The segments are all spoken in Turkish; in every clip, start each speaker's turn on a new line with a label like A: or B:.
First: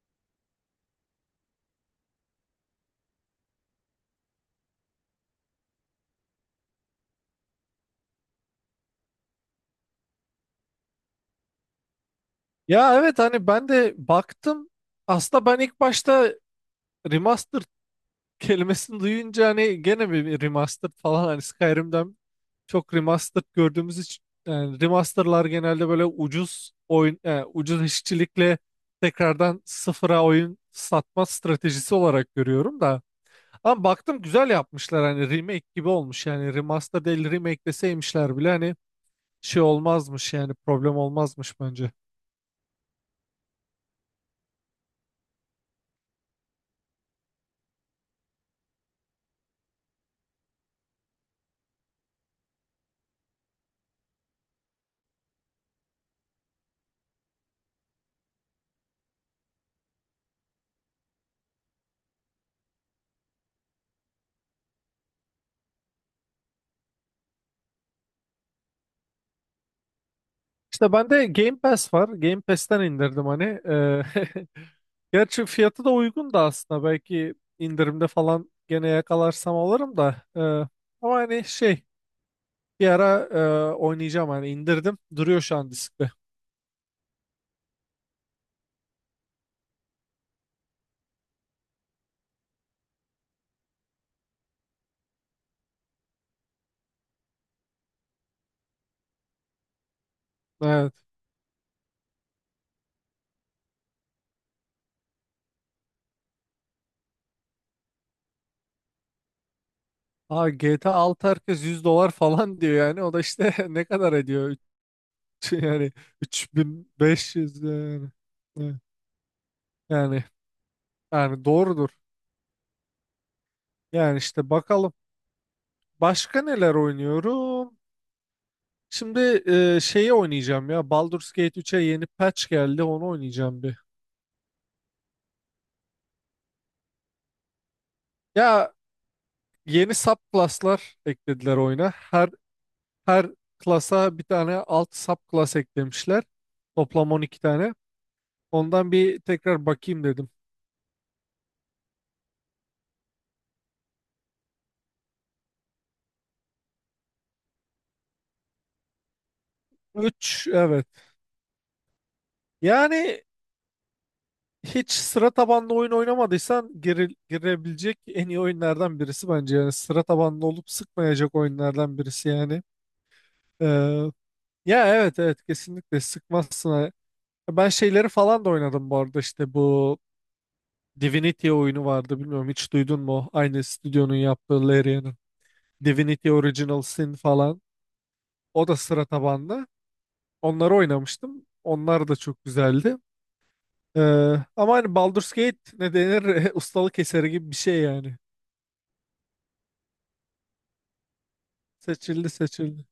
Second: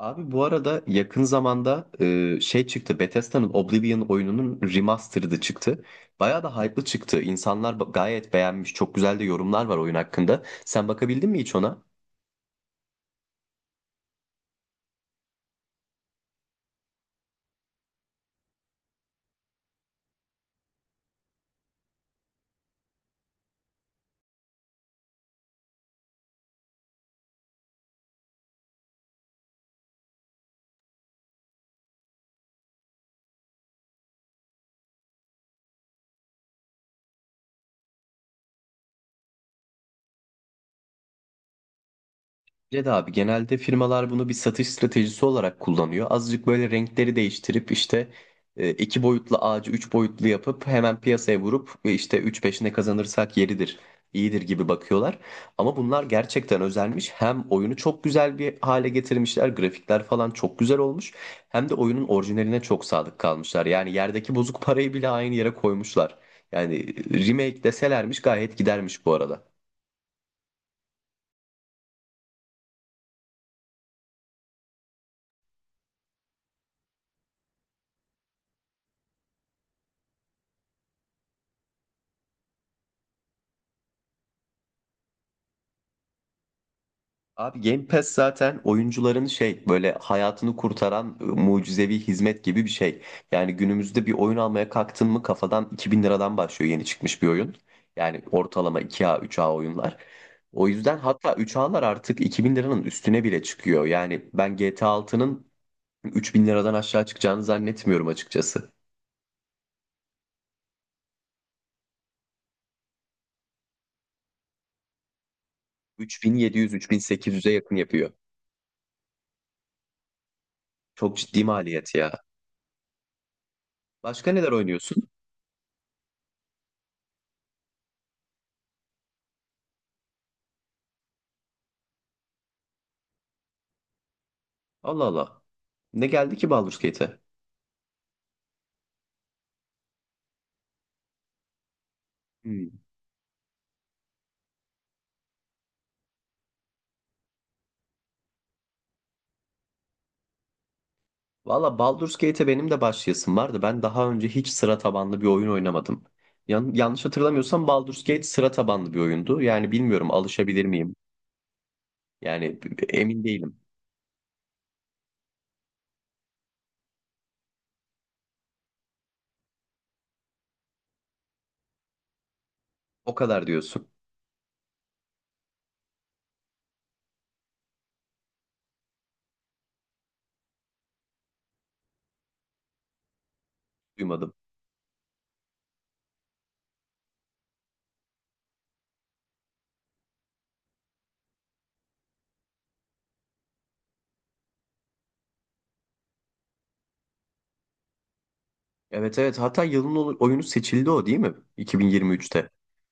A: Abi bu arada yakın zamanda şey çıktı. Bethesda'nın Oblivion oyununun remastered'ı çıktı. Bayağı da hype'lı çıktı. İnsanlar gayet beğenmiş. Çok güzel de yorumlar var oyun hakkında. Sen bakabildin mi hiç ona?
B: Ya evet, hani ben de baktım. Aslında ben ilk başta remastered kelimesini duyunca hani gene bir remastered falan, hani Skyrim'den çok remastered gördüğümüz için, yani remasterlar genelde böyle ucuz oyun ucuz işçilikle tekrardan sıfıra oyun satma stratejisi olarak görüyorum da. Ama baktım güzel yapmışlar, hani remake gibi olmuş. Yani remaster değil remake deseymişler bile hani şey olmazmış, yani problem olmazmış bence.
A: Ced abi genelde firmalar bunu bir satış stratejisi olarak kullanıyor. Azıcık böyle renkleri değiştirip işte iki boyutlu ağacı üç boyutlu yapıp hemen piyasaya vurup işte 3 ne kazanırsak yeridir, iyidir gibi bakıyorlar. Ama bunlar gerçekten özelmiş. Hem oyunu çok güzel bir hale getirmişler, grafikler falan çok güzel olmuş. Hem de oyunun orijinaline çok sadık kalmışlar. Yani yerdeki bozuk parayı bile aynı yere koymuşlar. Yani remake deselermiş gayet gidermiş bu arada.
B: İşte bende Game Pass var. Game Pass'ten indirdim hani. Gerçi fiyatı da uygun da aslında. Belki indirimde falan gene yakalarsam alırım da. Ama hani şey, bir ara oynayacağım hani, indirdim. Duruyor şu an diskte.
A: Abi Game Pass zaten oyuncuların şey böyle hayatını kurtaran mucizevi hizmet gibi bir şey. Yani günümüzde bir oyun almaya kalktın mı kafadan 2000 liradan başlıyor yeni çıkmış bir oyun. Yani ortalama 2A 3A oyunlar. O
B: Evet.
A: yüzden hatta 3A'lar artık 2000 liranın üstüne bile çıkıyor. Yani ben GTA 6'nın 3000 liradan aşağı çıkacağını zannetmiyorum açıkçası.
B: Aa, GTA 6 herkes 100 dolar falan diyor yani. O da işte ne kadar ediyor? Yani
A: 3700-3800'e
B: 3.500
A: yakın
B: yani.
A: yapıyor.
B: Evet. Yani
A: Çok ciddi
B: yani doğrudur.
A: maliyet ya.
B: Yani
A: Başka
B: işte
A: neler
B: bakalım.
A: oynuyorsun?
B: Başka neler oynuyorum? Şimdi şeyi oynayacağım ya. Baldur's Gate 3'e yeni patch geldi. Onu oynayacağım bir.
A: Allah Allah. Ne geldi ki Baldur's Gate'e?
B: Ya, yeni subclass'lar eklediler oyuna. Her
A: Hmm.
B: her klasa bir tane alt subclass eklemişler. Toplam 12 tane. Ondan bir tekrar bakayım dedim.
A: Valla Baldur's Gate'e benim de başlayasım vardı. Ben daha önce hiç sıra tabanlı bir oyun oynamadım. Yanlış hatırlamıyorsam Baldur's Gate sıra tabanlı bir oyundu. Yani bilmiyorum
B: Üç,
A: alışabilir
B: evet.
A: miyim? Yani
B: Yani
A: emin değilim.
B: hiç sıra tabanlı oyun oynamadıysan girebilecek en iyi oyunlardan birisi bence. Yani sıra tabanlı olup sıkmayacak oyunlardan birisi yani.
A: O kadar diyorsun.
B: Ee, ya evet evet, kesinlikle sıkmazsın. Ha. Ben şeyleri falan da oynadım bu arada, işte bu Divinity oyunu vardı, bilmiyorum hiç duydun mu? Aynı stüdyonun
A: Duymadım.
B: yaptığı, Larian'ın. Divinity Original Sin falan. O da sıra tabanlı. Onları oynamıştım. Onlar da çok güzeldi. Ee, ama hani Baldur's Gate ne denir? Ustalık eseri gibi bir şey yani.
A: Evet, evet, hatta yılın oyunu seçildi o değil mi?
B: Seçildi,
A: 2023'te.
B: seçildi.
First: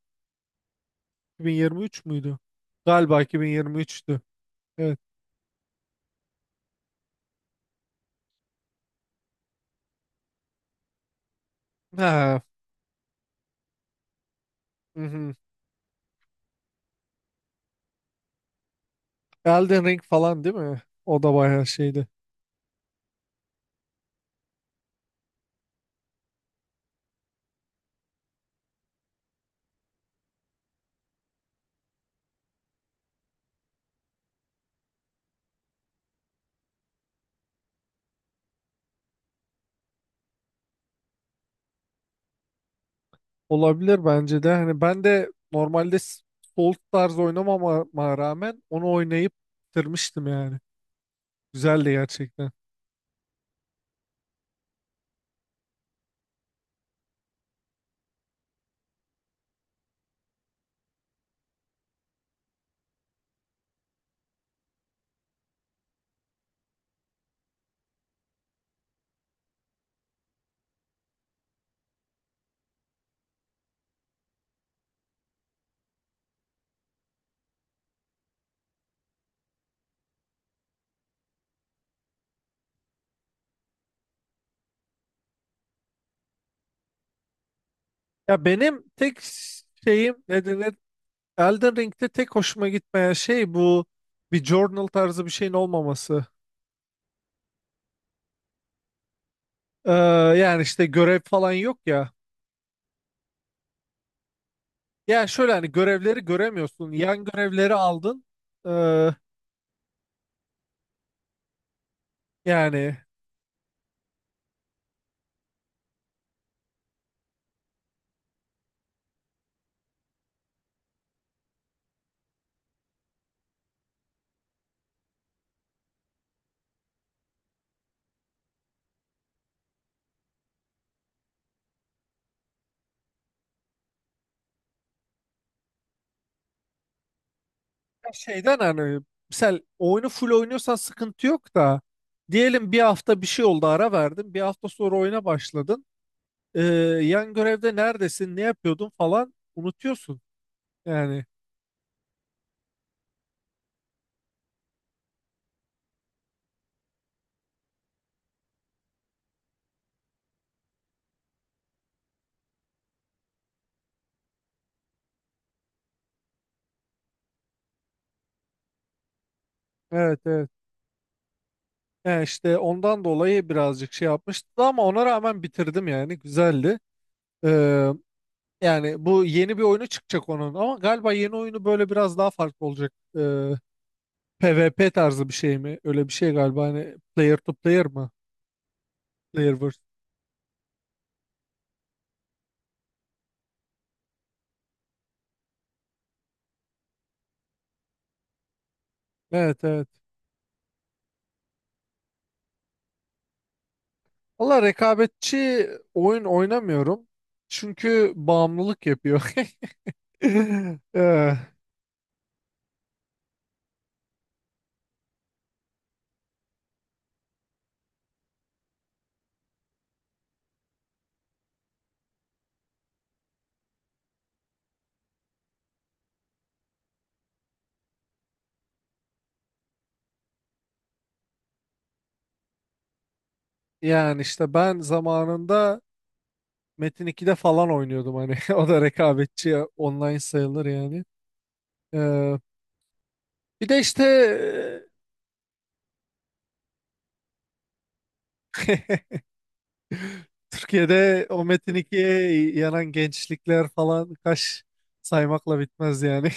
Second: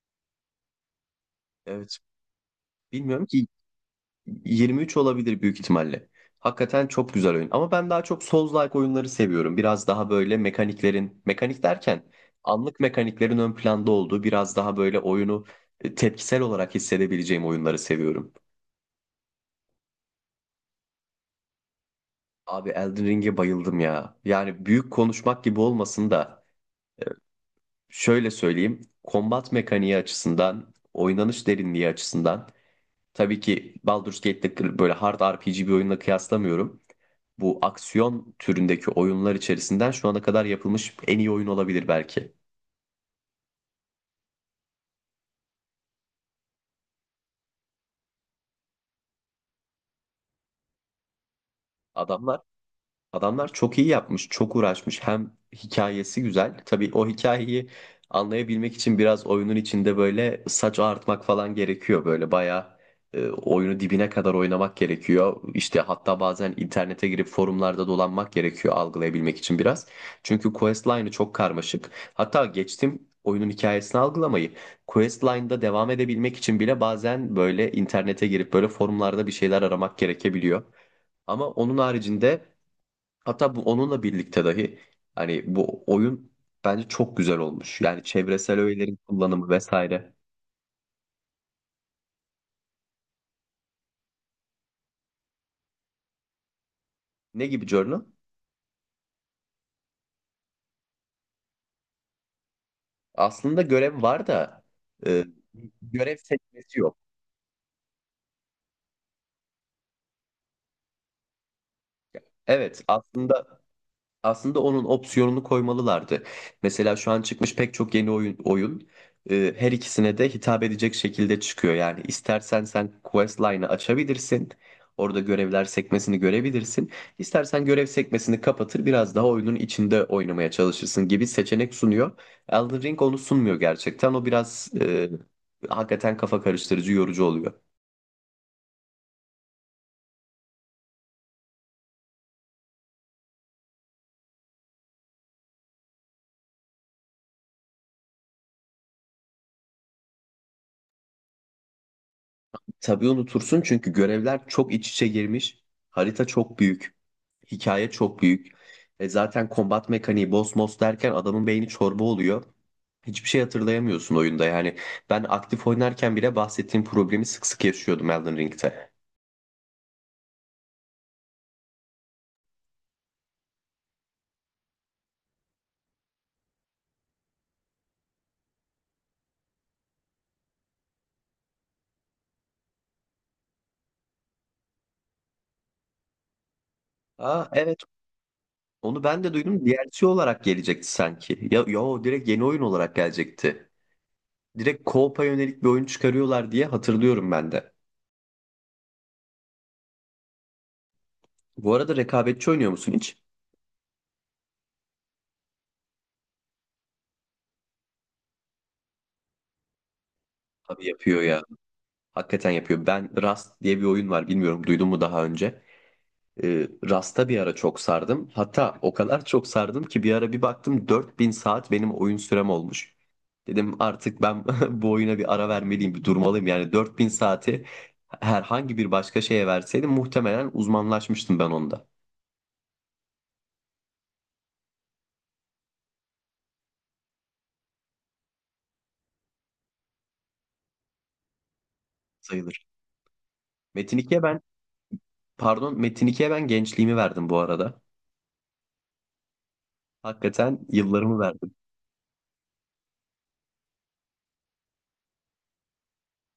A: Evet.
B: 2023 müydü? Galiba
A: Bilmiyorum ki
B: 2023'tü.
A: 23
B: Evet.
A: olabilir büyük ihtimalle. Hakikaten çok güzel oyun. Ama ben daha çok Souls-like oyunları seviyorum. Biraz daha böyle mekaniklerin, mekanik derken
B: Ha,
A: anlık mekaniklerin ön planda olduğu, biraz daha böyle
B: hı hı.
A: oyunu tepkisel olarak hissedebileceğim oyunları seviyorum.
B: Elden Ring falan değil mi? O da bayağı şeydi.
A: Abi Elden Ring'e bayıldım ya. Yani büyük konuşmak gibi olmasın da şöyle söyleyeyim. Kombat mekaniği açısından, oynanış derinliği açısından tabii ki Baldur's Gate'de böyle hard RPG bir oyunla kıyaslamıyorum. Bu aksiyon türündeki oyunlar içerisinden şu ana kadar yapılmış en iyi oyun olabilir belki.
B: Olabilir bence de. Hani ben de normalde Souls tarzı oynamama rağmen onu oynayıp bitirmiştim yani. Güzeldi
A: Adamlar
B: gerçekten.
A: Adamlar çok iyi yapmış, çok uğraşmış. Hem hikayesi güzel. Tabii o hikayeyi anlayabilmek için biraz oyunun içinde böyle saç ağartmak falan gerekiyor. Böyle bayağı oyunu dibine kadar oynamak gerekiyor. İşte hatta bazen internete girip forumlarda dolanmak gerekiyor algılayabilmek için biraz. Çünkü questline'ı çok karmaşık. Hatta geçtim oyunun hikayesini algılamayı. Questline'da devam edebilmek için bile bazen böyle internete girip böyle forumlarda bir şeyler aramak gerekebiliyor. Ama onun haricinde, hatta bu onunla birlikte dahi, hani bu oyun bence çok güzel olmuş. Yani
B: Ya
A: çevresel
B: benim
A: öğelerin
B: tek
A: kullanımı vesaire.
B: şeyim ne denir? Elden Ring'de tek hoşuma gitmeyen şey bu, bir journal tarzı bir şeyin olmaması.
A: Ne gibi Journal?
B: Ee, yani işte görev falan yok ya.
A: Aslında görev var da e,
B: Yani şöyle, hani
A: görev
B: görevleri
A: seçmesi
B: göremiyorsun.
A: yok.
B: Yan görevleri aldın. Ee,
A: Evet,
B: yani
A: aslında onun opsiyonunu koymalılardı. Mesela şu an çıkmış pek çok yeni oyun her ikisine de hitap edecek şekilde çıkıyor. Yani istersen sen quest line'ı açabilirsin. Orada görevler sekmesini görebilirsin. İstersen görev sekmesini kapatır biraz daha oyunun içinde oynamaya çalışırsın gibi seçenek sunuyor. Elden Ring onu sunmuyor gerçekten. O biraz hakikaten kafa karıştırıcı, yorucu oluyor.
B: şeyden, hani mesela oyunu full oynuyorsan sıkıntı yok da, diyelim bir hafta bir şey oldu, ara verdin. Bir hafta sonra oyuna başladın. Ee, yan görevde neredesin, ne yapıyordun falan unutuyorsun. Yani
A: Tabii unutursun çünkü görevler çok iç içe girmiş. Harita çok büyük. Hikaye çok büyük. E zaten kombat mekaniği boss boss derken adamın beyni çorba oluyor. Hiçbir şey hatırlayamıyorsun oyunda yani. Ben aktif oynarken bile bahsettiğim problemi sık sık yaşıyordum Elden Ring'te.
B: evet, evet. Yani işte ondan dolayı birazcık şey yapmıştı, ama ona rağmen bitirdim, yani güzeldi. Ee, yani bu, yeni bir oyunu çıkacak onun, ama galiba yeni oyunu böyle biraz daha farklı olacak. Ee, PvP tarzı bir şey mi? Öyle bir şey galiba, hani player
A: Aa
B: to
A: evet,
B: player mı?
A: onu ben de
B: Player
A: duydum.
B: vs.
A: DLC olarak gelecekti sanki. Ya yo, direkt yeni oyun olarak gelecekti. Direkt co-op'a yönelik bir oyun çıkarıyorlar diye hatırlıyorum ben de.
B: Evet evet.
A: Bu arada rekabetçi oynuyor musun hiç?
B: Valla rekabetçi oyun oynamıyorum. Çünkü bağımlılık yapıyor.
A: Abi yapıyor
B: Eh,
A: ya. Hakikaten yapıyor. Ben Rust diye bir oyun var. Bilmiyorum duydun mu daha önce? Rust'a bir ara çok sardım. Hatta o kadar çok sardım ki bir ara bir baktım 4000 saat benim oyun sürem olmuş. Dedim artık ben bu oyuna bir ara vermeliyim, bir durmalıyım. Yani 4000 saati herhangi bir başka şeye verseydim muhtemelen uzmanlaşmıştım ben onda.
B: yani işte ben zamanında Metin 2'de falan oynuyordum hani. O da rekabetçi ya, online sayılır yani. Eh,
A: Sayılır.
B: bir de
A: Metin
B: işte
A: 2'ye ben, pardon Metin 2'ye ben gençliğimi verdim bu arada.
B: eh,
A: Hakikaten yıllarımı
B: Türkiye'de o
A: verdim.
B: Metin 2'ye yanan gençlikler falan kaç, saymakla bitmez yani.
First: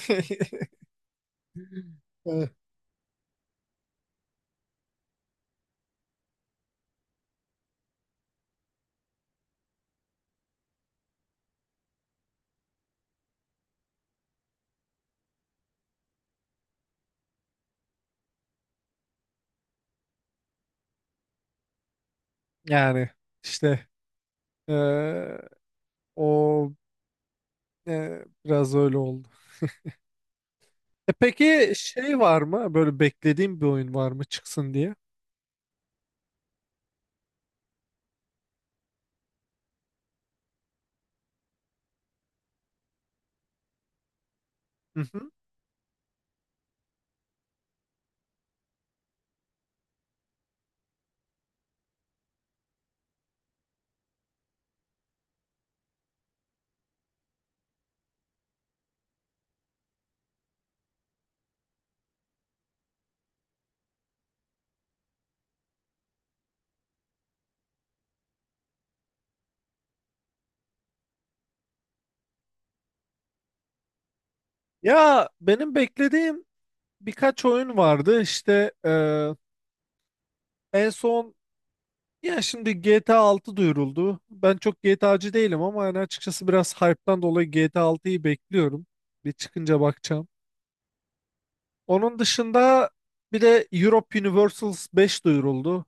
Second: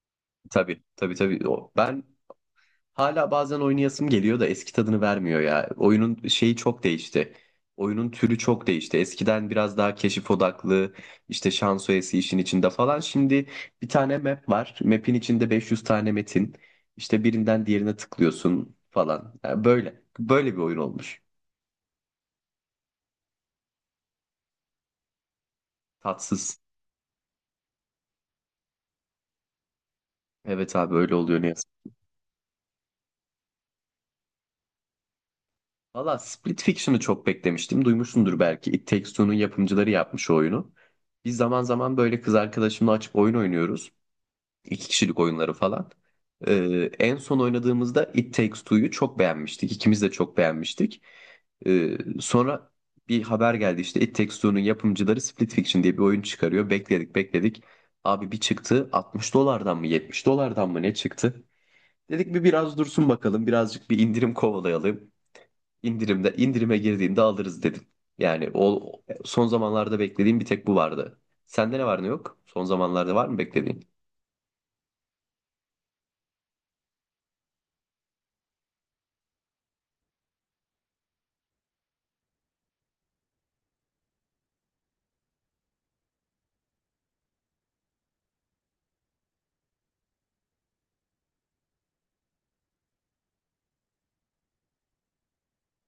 A: Tabii, tabii, tabii. O, ben
B: Eh,
A: Hala bazen oynayasım geliyor da eski tadını vermiyor ya. Oyunun şeyi çok değişti. Oyunun türü çok değişti. Eskiden biraz daha keşif odaklı, işte şans oyası işin içinde falan. Şimdi bir tane map var. Map'in içinde 500 tane metin. İşte birinden diğerine tıklıyorsun falan. Yani böyle. Böyle bir oyun olmuş.
B: yani işte eee,
A: Tatsız.
B: o biraz öyle oldu.
A: Evet abi
B: E
A: öyle oluyor ne yazık.
B: peki şey var mı? Böyle beklediğim bir oyun var mı çıksın diye?
A: Valla Split Fiction'ı çok beklemiştim. Duymuşsundur belki. It Takes Two'nun yapımcıları yapmış o oyunu. Biz zaman zaman böyle kız arkadaşımla açıp oyun oynuyoruz. İki
B: Hı
A: kişilik
B: hı.
A: oyunları falan. En son oynadığımızda It Takes Two'yu çok beğenmiştik. İkimiz de çok beğenmiştik. Sonra bir haber geldi, işte It Takes Two'nun yapımcıları Split Fiction diye bir oyun çıkarıyor. Bekledik bekledik. Abi bir çıktı, 60 dolardan mı 70 dolardan mı ne çıktı? Dedik bir biraz dursun bakalım, birazcık bir indirim kovalayalım. İndirimde, indirime girdiğinde alırız dedim. Yani o, son zamanlarda beklediğim bir tek bu vardı. Sende ne var ne yok? Son zamanlarda var mı beklediğin?
B: Ya benim beklediğim birkaç oyun vardı. İşte en son, ya şimdi GTA 6 duyuruldu. Ben çok GTA'cı değilim ama yani açıkçası biraz hype'tan dolayı GTA 6'yı bekliyorum. Bir çıkınca bakacağım. Onun dışında bir de Europe Universals 5 duyuruldu.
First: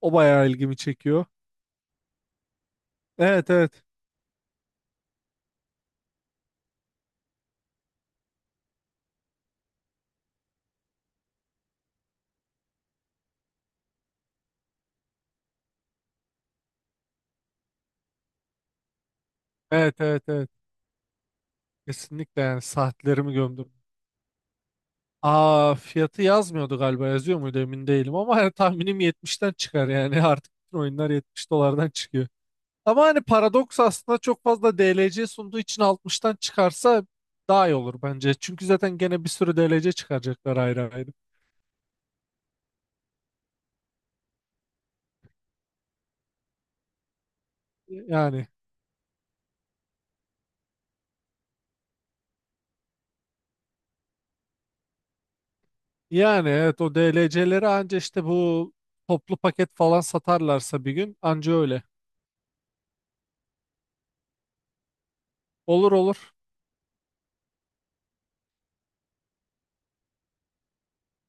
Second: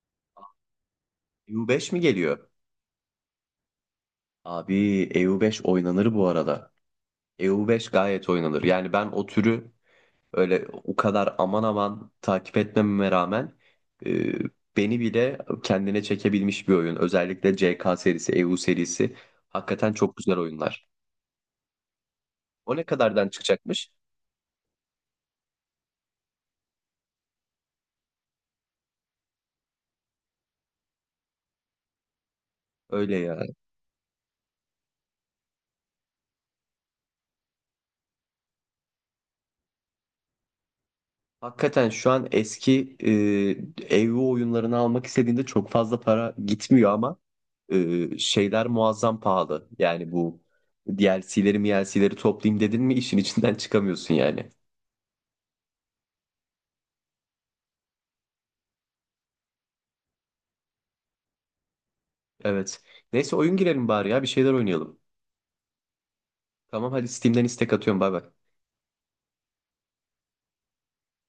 B: O bayağı ilgimi çekiyor.
A: U5 mi geliyor?
B: Evet evet.
A: Abi EU5 oynanır bu arada. EU5 gayet oynanır. Yani ben o türü öyle o kadar aman aman takip etmememe rağmen e, beni bile kendine çekebilmiş bir oyun. Özellikle CK serisi, EU serisi hakikaten
B: Evet
A: çok
B: evet
A: güzel
B: evet.
A: oyunlar.
B: Kesinlikle, yani
A: O ne kadardan
B: saatlerimi gömdüm.
A: çıkacakmış?
B: Aa, fiyatı yazmıyordu galiba, yazıyor muydu emin değilim ama yani tahminim 70'ten çıkar yani. Artık bütün oyunlar 70 dolardan çıkıyor. Ama
A: Öyle
B: hani
A: ya.
B: paradoks aslında çok fazla DLC sunduğu için 60'tan çıkarsa daha iyi olur bence. Çünkü zaten gene bir sürü DLC çıkaracaklar ayrı ayrı.
A: Hakikaten şu an eski ev oyunlarını almak istediğinde çok fazla para gitmiyor ama
B: Yani
A: şeyler muazzam pahalı. Yani bu DLC'leri MLC'leri toplayayım dedin mi işin içinden çıkamıyorsun yani.
B: yani evet, o DLC'leri anca işte bu toplu paket falan satarlarsa, bir gün anca öyle.
A: Evet. Neyse oyun girelim bari ya, bir şeyler oynayalım.
B: Olur olur.
A: Tamam hadi Steam'den istek atıyorum, bay bay.